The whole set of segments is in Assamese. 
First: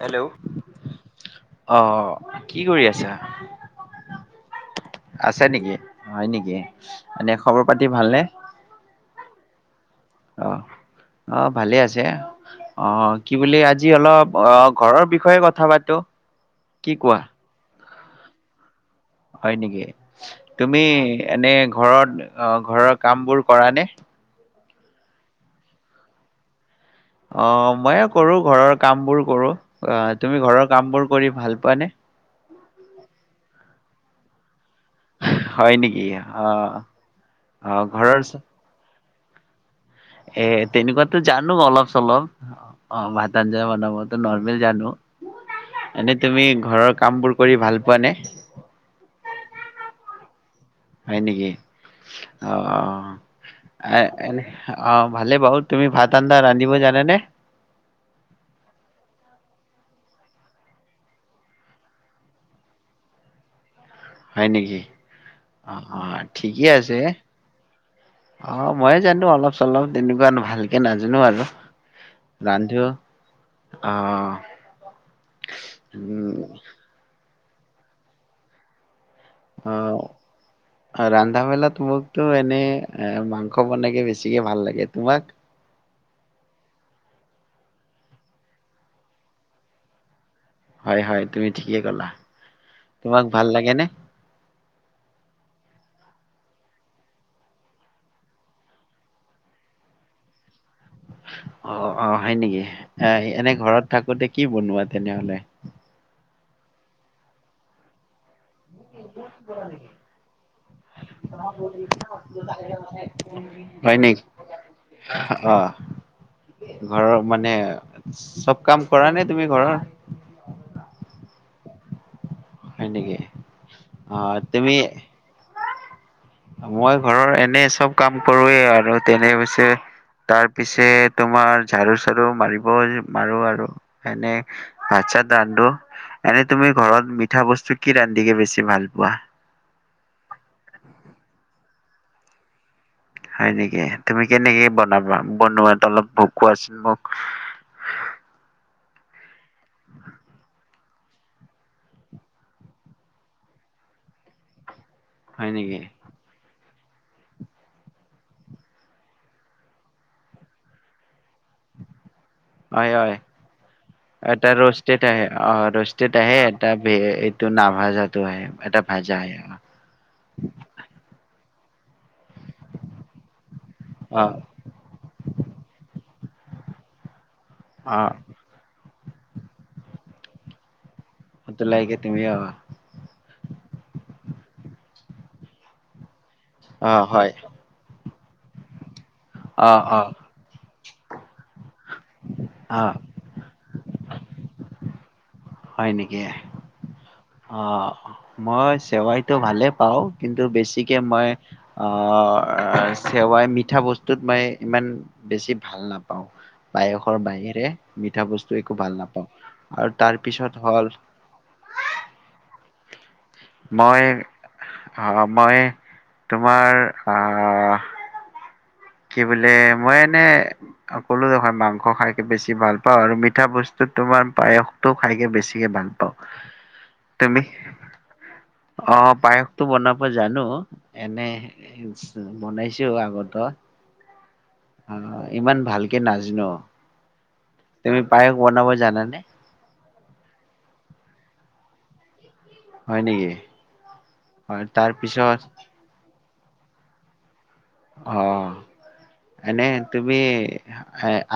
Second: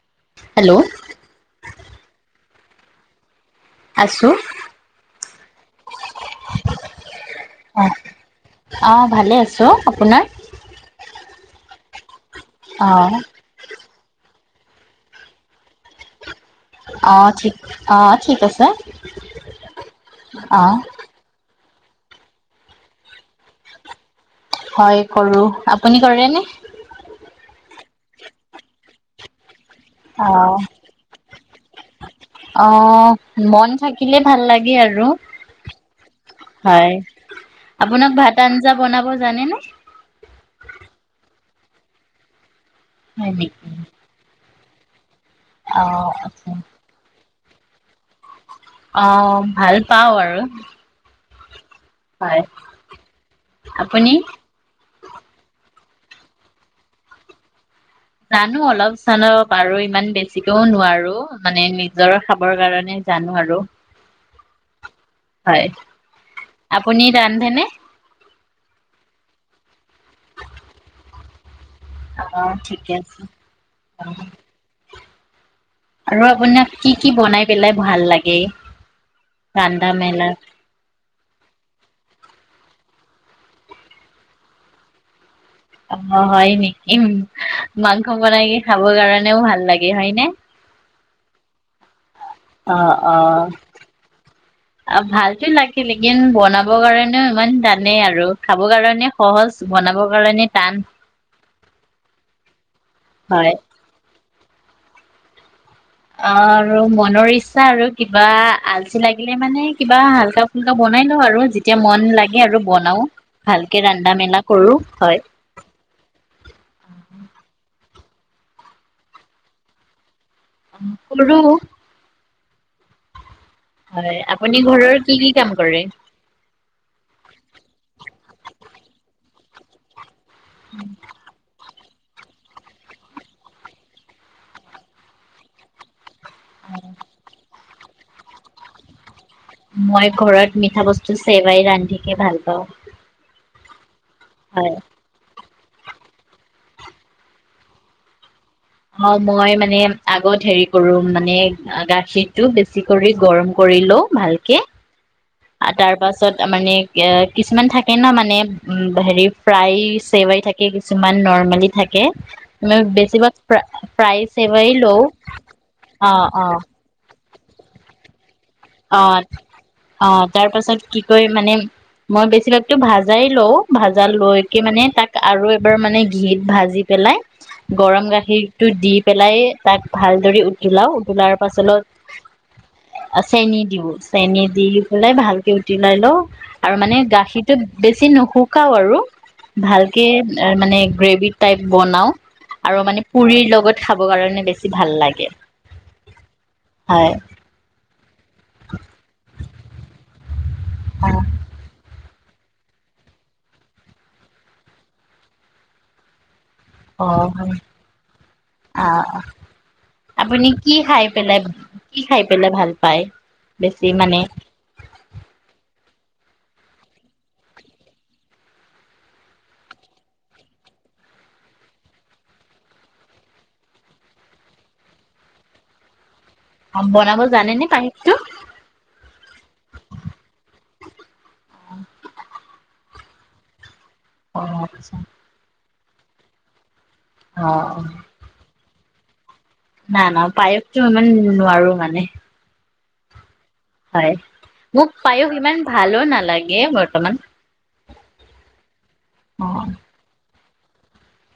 হেল্ল'। হেল্ল' অ'। কি কৰি আছা? আছোঁ আছে নেকি হয় নেকি? এনে খবৰ-পাতি অঁ ভালনে? অঁ ভালে আছো। অ' অ'। ভালে আছে যে অঁ অ' কি বুলি আজি আজি অলপ, অ' ঘৰৰ বিষয়ে কথা পাতো। কি কোৱা অ' ঠিক অ' ঠিক আছে। হয় নেকি? অঁ তুমি এনে ঘৰত অ', ঘৰৰ কামবোৰ কৰা নে? হয়, কৰো। আপুনি কৰে নে? অ', মই এই কৰো ঘৰৰ কামবোৰ কৰো। অ', তুমি ঘৰৰ কামবোৰ কৰি ভাল পোৱানে? অ', মন থাকিলে ভাল লাগে। গে আৰু। হয় নেকি অ হয়, অ আপোনাক ঘৰৰ ভাত-আঞ্জা বনাব জানে নে? এ, তেনেকুৱাতো জানো অলপ-চলপ। অ', হয় ভাত-আঞ্জা নেকি বনাবতো নৰ মিল জানো অঁ এনেই তুমি আচ্ছা ঘৰৰ কামবোৰ কৰি ভাল পোৱা নে? অ', ভাল পাওঁ আৰু। হয় নেকি? হয় অ'। আ-এ আপুনি অ'। ভালে বাৰু তুমি ভাত-আন্দা ৰান্ধিব জানানে? জানো অলপ-চলপ, আৰু ইমান বেছিকেও নোৱাৰো, মানে নিজৰ খাবৰ কাৰণে জানো আৰু। হয় নেকি। হয় অ অ ঠিকেই আছে আপুনি ৰান্ধেনে অ মইে জানো। অলপ-চলপ তেনেকুৱা ভালকে নাজানো আৰু, আহ ৰান্ধো। ঠিকে আছে অ আৰু উম, আপোনাক কি- কি বনাই পেলাই ভাল লাগে, ৰান্ধা মেলা অ ৰান্ধা- বেলাত মোক, তটো এনে এ', মাংস বনাইকে বেছিকে ভাল লাগে তোমাক? অ হয় নেকি উম মাংস বনাই খাবৰ কাৰণেও ভাল লাগে হয় নে? হয়-হয় তুমি ঠিকে ক'লা, অ তোমাক ভাল লাগে নে? অ ভালতো লাগিলে, চীকেন বনাব কাৰণেও ইমান টানেই, আৰু খাবৰ কাৰণে সহজ বনাবৰ কাৰণে টান। অ অ হয় নেকি এ এনে হয় ঘৰত থাকোতে কি বনোৱা তেনেহলে? অ আৰু মনৰ ইচ্ছা আৰু কিবা আলচি লাগিলে মানে কিবা হাল্কা-ফুল্কা বনাই লও আৰু যেতিয়া মন লাগে আৰু বনাও ভালকে হয় নেকি? ৰান্ধা-মেলা কৰো হয়। অ', ঘৰৰ মানে চব কাম কৰা নে তুমি ঘৰৰ? কৰোঁ, হয় ', নেকি। অঁ আপুনি তুমি ঘৰৰ কি কি কাম কৰে মই ঘৰৰ এনে চব কাম কৰোৱে আৰু তেনে [unintelligible] তাৰ পিছে তোমাৰ ঝাৰু চাৰু মাৰিবও মাৰো আৰু এনে ভাত চাত ৰান্ধো। এনেই তুমি ঘৰত বস্তু কি ৰান্ধিকে বেছি ভাল পোৱা? মই ঘৰত মিঠা বস্তু চেৱাই ৰান্ধিকে ভাল পাওঁ। হয় নেকি। তুমি কেনেকে হয়, বনাবা? [unintelligible] হয় মই মানে আগত হেৰি মানে গাখীৰটো বেছি কৰি গৰম কৰি লও ভালকে। হয় আৰু নেকি তাৰ পাছত মানে কিছুমান থাকে ন মানে হেৰি ফ্ৰাই চেৱাই থাকে কিছুমান নৰ্মেলি থাকে মানে হয় হয় বেছিভাগ প্ৰাইজ এটা চেৱাই ৰষ্টেড লওঁ আহে অঁ অঁ। টো নাভা যাতো আহে এটা ভাজা অঁ আহে অঁ তাৰ পাছত কি কয় মানে। মই বেছিভাগতো ভাজাই লওঁ। ভাজা অ লৈকে মানে তাক আৰু এবাৰ মানে। ঘিত ভাজি পেলাই। গৰম অ', গাখীৰতটো দি পেলাই তাক। ভালদৰে উতলাও। উতলাৰ পাছত উতলাই দিব আকৌ। চেনি দিওঁ, চেনি দি পেলাই ভালকে উটিলাই লওঁ। আৰু মানে অ', হয়। গাখীৰতটো বেছি নোখোৱা। শুকাও আৰু। অ', ভালকে অ', মানে গ্ৰেভ। টাইপ বনাওঁ। আৰু অ', মানে পুৰিৰ লগত। খাব কাৰণে বেছি ভাল লাগে। হয় নেকি? হয়। অঁ মই চেৱাইতো ভালে পাওঁ। কিন্তু বেছিকে মই অঁ। আহ চেৱাই মিঠা বস্তুত মই ইমান বেছি ভাল নাপাওঁ। অ বায়সৰ অ হয় বাহিৰে মিঠা বস্তু একো অ ভাল অ নাপাওঁ আৰু তাৰ পিছত হ'ল। পাই ভাল পায়? বেছি মই মানে অ মই। তোমাৰ আহ। কি বোলে মই এনে কলো দেখোন মাংস খাইকে বেছি ভাল পাওঁ, আৰু মিঠা বস্তুত তোমাৰ পায়সটো খাইকে বেছিকে ভাল পাওঁ। বনাব তুমি জানেনে পায়সটো? অ পায়সটো বনাব জানো এনে। বনাইছো আগতো। অ অ আচ্ছা ইমান ভালকে। নাজানো। অ তমি পায়ক বনাব। জানানে? নাই না, পায়সটো ইমান নোৱাৰো মানে। হয় নেকি? হয় হয় মোক পায়োখ তাৰপিছত সিমান ভালো নালাগে। বৰ্ত্তমান। অ এনে তুমি।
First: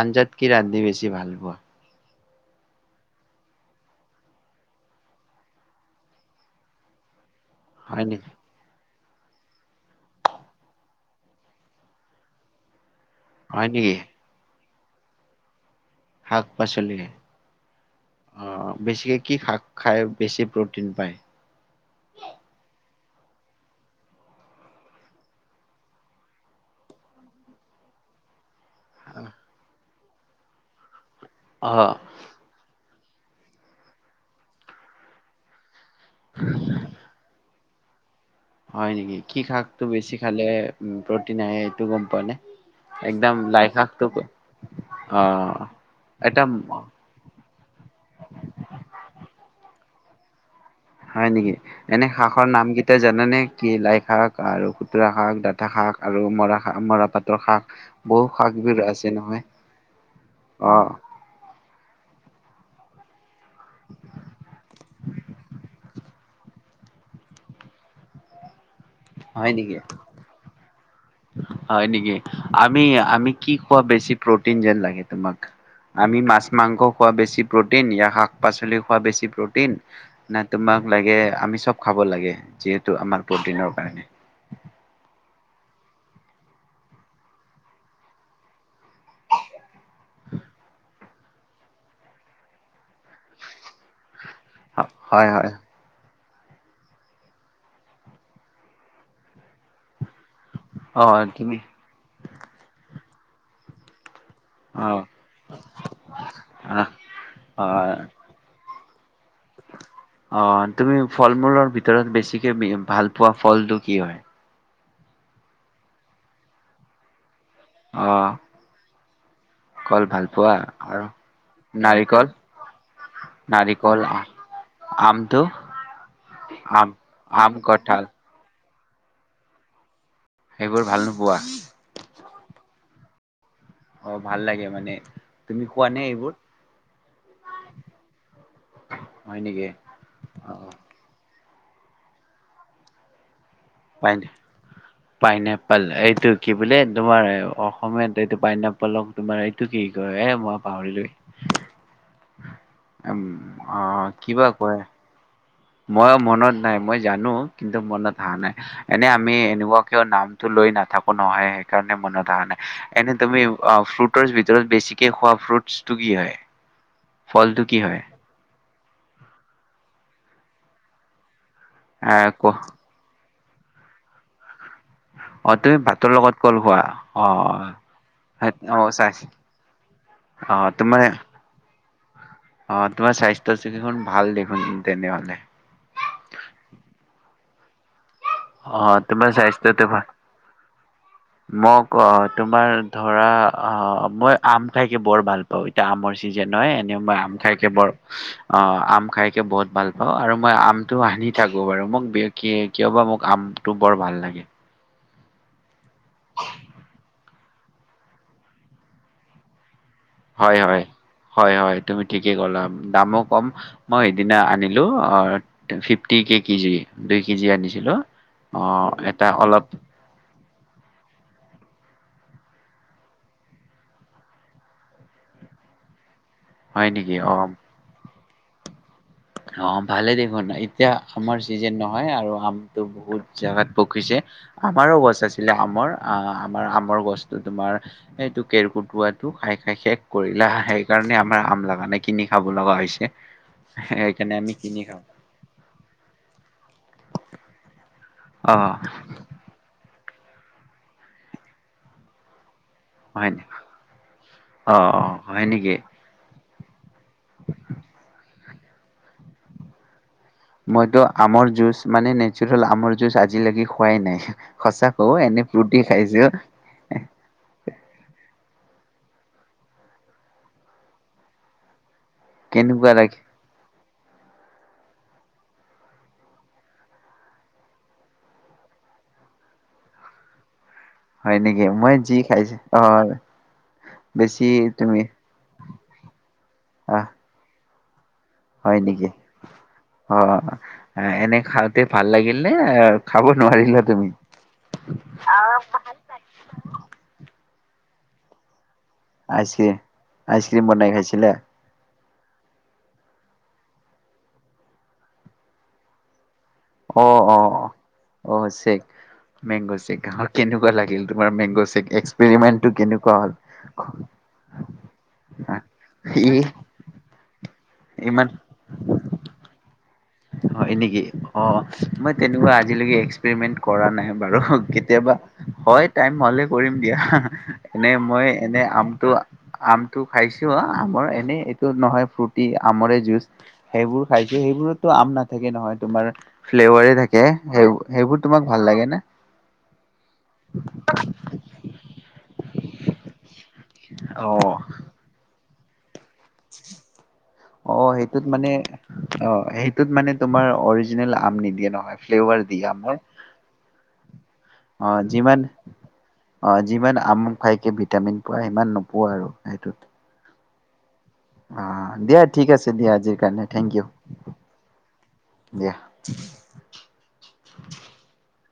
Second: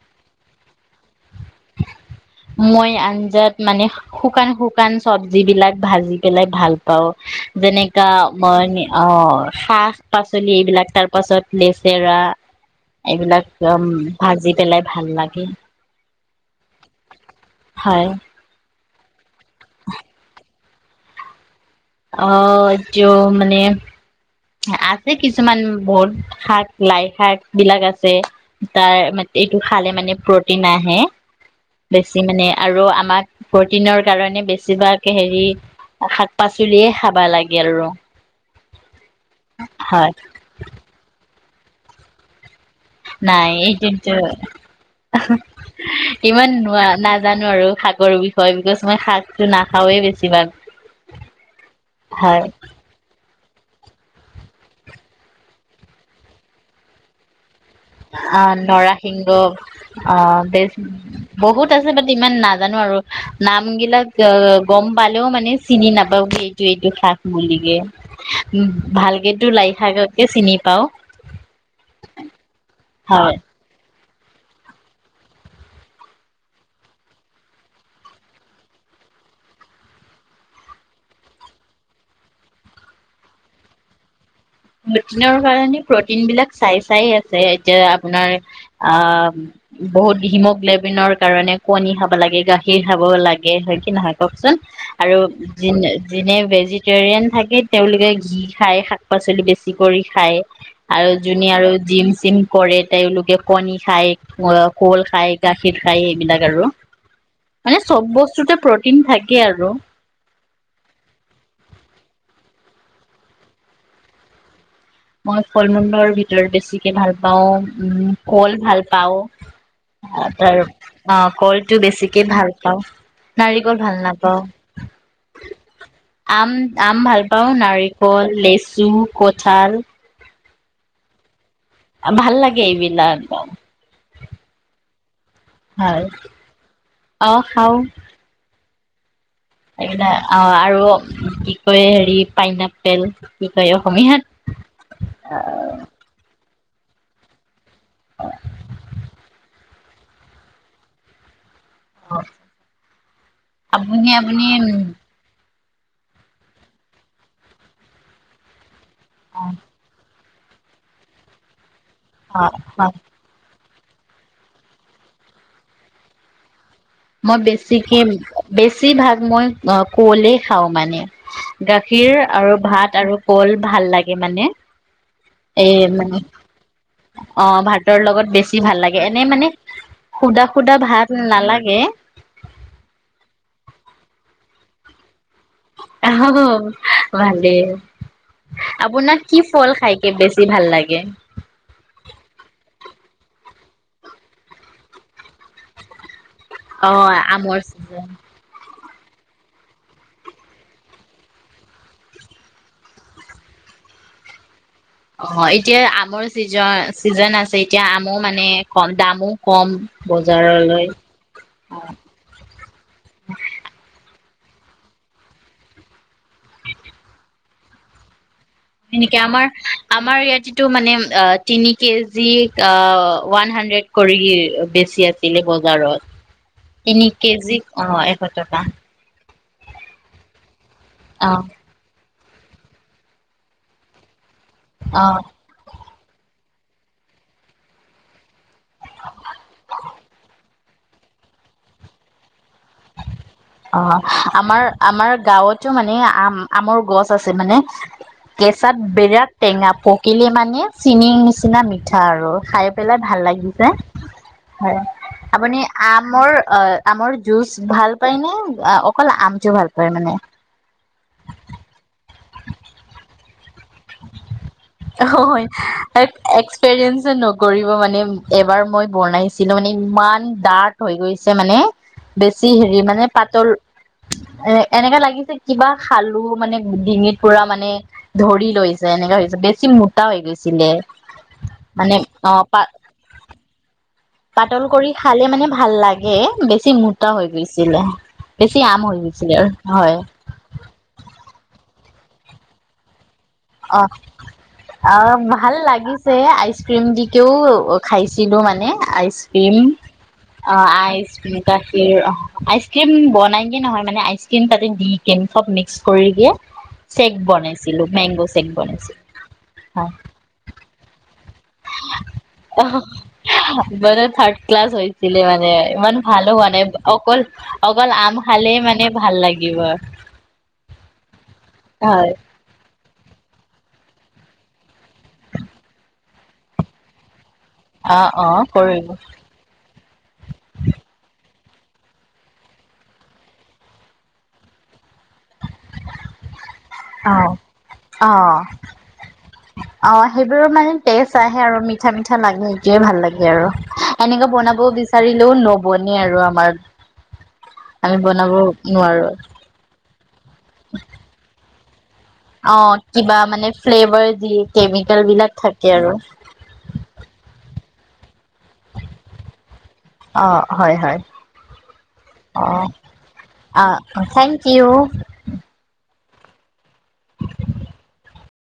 আঞ্জাত কি ৰান্ধি বেছি ভাল ব? মই আঞ্জাত মানে শুকান শুকান চবজি বিলাক ভাজি পেলাই ভাল পাও। হয় মেনেকা নেকি? মই নে। অ শাক পাচলি এইবিলাক তাৰ পাছত লেচেৰা। এইবিলাক হয় উম নেকি? ভাজি পেলাই। ভাল লাগে। শাক পাচলি হয় অ। বেছিক। কি শাক খাই বেছি। তিন পাই। অ। এও মানে আছে কিছুমান বহুত শাক লাই শাক বিলাক আছে তাৰ এইটো খালে মানে প্ৰটিন আহে। অ' বেছি মানে আৰু। আমাক প্ৰটিনৰ কাৰণে বেছিভাগ হেৰি। শাক পাচলিয়ে খাবা লাগে। এো। হয় নেকি কি খাকটো বেছি খালে উ ব্ৰত। নাই এইটো গম পোৱা নে।? একদম নাই লাই শাকটো কিন্তু অহ এটা ইমান নোৱা নাজানো আৰু শাকৰ বিষয়ে বিকজ মই শাকটো নাখাওেই বেছি। কিমান। হয় নেকি এনে শাকৰ নাম কেইটা জানেনে? কি লাই শাক আৰু খুতুৰা শাক ডাঠা শাক আৰু মৰা শাক মৰাপাতৰ শাক। বহু অ শাকবোৰ আছে নৰসিংহ নহয় অ বেছ অ বহুত। আছে বাতি ইমান নাজানো আৰু। নাম গিলাক গম পালেও মানে চিনি নাপ। সেইটো এইটো শাক মলিগে উম। ভালকে তো হয় লাই নেকি? শাককে চিনি পাওঁ। হয় নিকি। আমি আমি হয়, কি কোৱা বেছি। প্ৰটিন যেন লাগে তোমাক আমি মাছ মাংস খোৱা বেছি প্ৰটিন য়া শাক পাচলি খোৱা বেছি প্ৰটিন নে তোমাক লাগে আমি চব খাব লাগে যিহেতু আমাৰ প্ৰটিনৰ কাৰণে। প্ৰটিনৰ কাৰণে প্ৰটিন বিলাক চাই চাই আছে এতিয়া আপোনাৰ আ বহুত হিমোগ্লবিনৰ কাৰণে কণী খাব লাগে গাখীৰ খাব লাগে হয় কি নহয়। কওকচোন আৰু হয় হয় যি। যেনে ভেজিটেৰিয়ান থাকে তেওঁলোকে ঘি খাই শাক পাচলি বেছি। বেছি কৰি খায়। অ আৰু যোনি তুমি আৰু জিম চিম। কৰে তেওঁলোকে কণী খায়। অ কল খাই গাখীৰ খাই এইবিলাক আৰু আহ অ মানে চব বস্তুতে প্ৰটি। তিন থাক। অ তুমি ফল মূলৰ ভিতৰত বেছি। কে বি ভাল পোৱা ফলটো কি হয়। মই ফল মূলৰ ভিতৰত বেছিকে ভাল পাওঁ। পাওঁ অ উম কল ভাল। কল ভাল পাওঁ। পোৱা তাৰ আৰু অ কলটো বেছিকে নাৰিকল ভাল পাওঁ নাৰিকল ভাল নাপাওঁ আমটো আম আম ভাল পাওঁ আম কঁঠাল নাৰিকল লেচু। চুম কঁঠাল। সেইবোৰ ভাল নোপোৱা। ভাল লাগে এইবিলাক একদম। অ ভাল লাগে মানে। তুমি খোৱা নে ভাল এইবোৰ অ খাও। হয় নেকি সেইনে আ অ আৰু কি। হয় হেৰি পাইনাপেল। কি কয় পাই অসমীয়াত পাইনএপল আহ। এইটো কি বোলে তোমাৰ অঁ। সমে এইটো পাইনপলক তোমাৰ। তোক কি ক এ মই পাহৰিলো? উ অ আপুনি আপুনি কিবা কয়। উম মই মনত নাই মই জানো কিন্তু মনত হহা নাই। এনে আমি এনেকুৱাকেও নাম। লৈ নাথাকো নহয়। কাৰ মন থ নাই অ এনে তমি। ফ্ৰুটৰ ভিতৰত বেছিকে খোৱা ফ্ৰুটছটো কি হয়। মই ফলটো কি বেছিকে হয় বেছ। বেছিভাগ মই অ কঁৱলেই খাওঁ মানে। গাখীৰ আহ ক আৰু ভাত আৰু। কল ভাল লাগে মানে। অ এ তুমি ভাতৰ মানে লগত কল খোৱা অ ভাতৰ লগত বেছি অ ভাল লাগে চাইছ এনে মানে সুধা অ সুদা তোমাৰ ভাত নালাগে। অ তোমাৰ স্বাস্থ্যছে কি ভাল দেখোন তেনে মলে। অহ ভালে অ তোমাৰ স্বাস্থ্যটো ভাল? বেছি ভাল লাগে মোক ক তোমাৰ ধৰা অ মই আম খাইকে বৰ ভাল পাওঁ এতিয়া আমৰ চি যেন হয় অ এনে মই আম আমৰ খাইকে বৰ চিজন অ আম খাইকে বহুত ভাল পাও আৰু মই আমটো আনি থাকো বাৰু মোক কিয় বা মোক আমটো বৰ ভাল লাগে। অ এতিয়া আমৰ চিজন চিজন আছে এতিয়া আমো মানে কম দামো কম। হয় হয় বজাৰলৈ হয় হয় তুমি ঠিকেই কলা দামো কম, মই সিদিনা আনিলো অ ফিফটি কে কেজি দুই কেজি আনিছিলো। অ এনেকে এটা আমাৰ অলপ আমাৰ ইয়াত তো মানে তিনি কেজি ওৱান হাড্ৰেড কৰি বেছি আছিলে বজাৰত। হয় তিনি নেকি অ কেজি অ এশ টকা। অ ভালে দেখোন ন এতিয়া অ আমাৰ চিজেন নহ হয় আৰু আমটো বহুত জেগাত পকিছে আমাৰো অ গছ আছিলে আমৰ। আহ আমাৰ আমৰ গছটো তোমাৰ এইটো কেৰ্কেটুৱাটো খাই খাই শেষ কৰিলে সেই কাৰণে আমাৰ আম লাগা নাই কিনি খাব লগা হৈছে। অ সেইকাৰণে আমি আমাৰ কিনি খাওঁ আমাৰ গাঁৱতো মানে আম আমৰ গছ আছে মানে অ কেঁচাত বিৰাট টেঙা পোক কিলে মানে চিনিৰ নিচিনা মিঠা আৰু খাই পেলাই ভাল হয় নে? লাগিছে, অ হয়। অ হয় আপুনি নেকি? আমৰ অ। আমৰ জুচ ভাল অকল আমটো ভাল পায় মানে। মইটো আমৰ জুচ মানে নেচাৰেল আমৰ জুচ আজিলি হয় খাইছো এক্সপেৰিয়েঞ্চো নকৰিব মানে এবাৰ মই বনাইছিলো মানে ইমান ডাৰ্ট হৈ গৈছে মানে। বেছি হেৰি কেনেকুৱা মানে লাগে পাতল এ এনেকা লাগিছে কিবা খালো মানে ডিঙিত পুৰা মানে ধৰি লৈ ছে এনেকা হৈছে বেছি মোটা হৈ গৈছিলে। হয় নেকি? মই মানে যি অ খাইছো পা হয় পাতল কৰি খালে মানে ভাল লাগে বেছি আহ মোটা হৈ গৈছি ছিলে। বেছি হয় আম হৈ নেকি? গৈছিলে আৰু হয়। অ', এনে খাওঁতে ভাল লাগিল নে খাব নোৱাৰিলা অঁ তুমি অঁ ভাল লাগিছে আইচ ক্ৰীম দিকেও অঁ খাইছিলো মানে আইচ ক্ৰীম আইচক্ৰীম? আইচক্ৰীম অঁ বনাই খাইছিলা? আইচম গাখীৰ অ আইচক্ৰীম বনাইগে নহয় মানে আইচক্ৰীম তাতে দি কেনে চব মিক্স কৰি কে চেক বনাইছিলো মেংগজ অঁ চেক মেংগ চেক কেনেকুৱা লাগে। অঁ কেনেকুৱা হ'ল? মান থাৰ্ড ক্লাছ হৈছিলে মানে ইমান ভালো ই মোৱা নাই অকল অকল আম ইমান খালে মানে ভাল লাগিব অঁ হয় নেকি অঁ হয় মই তেনেকুৱা আজিলৈকে এক্সপেৰিমেন্ট কৰা নাই বাৰু কেতিয়াবা হয় টাইম হলে কৰিম দিয়া এনে অ মই অ এনে কৰিব আমটো আমটো খাইছো আমৰ এনে নহয় ফ্ৰৰ্তি আমৰে যুজ সেইবোৰ খাইছো সেইবোৰত থাকে অঁ সেই অঁ সেইবোৰ তোমাক ভাল লাগে নে অঁ সেইবোৰৰ মানে তেজ আহে আৰু মিঠা মিঠা লাগে এইটোয়ে ভাল লাগে আৰু এনেকে বনাব বিচাৰিলেও নবনে আৰু আমাৰ অঁ আমি সেইটোত বনাব মানে নোৱাৰো অঁ সেইটোত মানে তোমাৰ অৰিজিনেল আম নি দিয়ে নহয় ফ্লেভাৰ অ দিয়ে আমৰ কিবা মানে ফ্লেভাৰ দিয়ে অ কেমিকেল বিলাক যিমান থাকে আৰু অ যিমান আম খাইকে ভিটামিন পোৱা ইমান নোপোৱা আৰু সেইটোত অঁ হয় হয় অ দিয়া অ ঠিক আছে দিয়া আজিৰ কাৰণে থেংক ইউ অ থেংক ইউ দিয়া। [inaudible]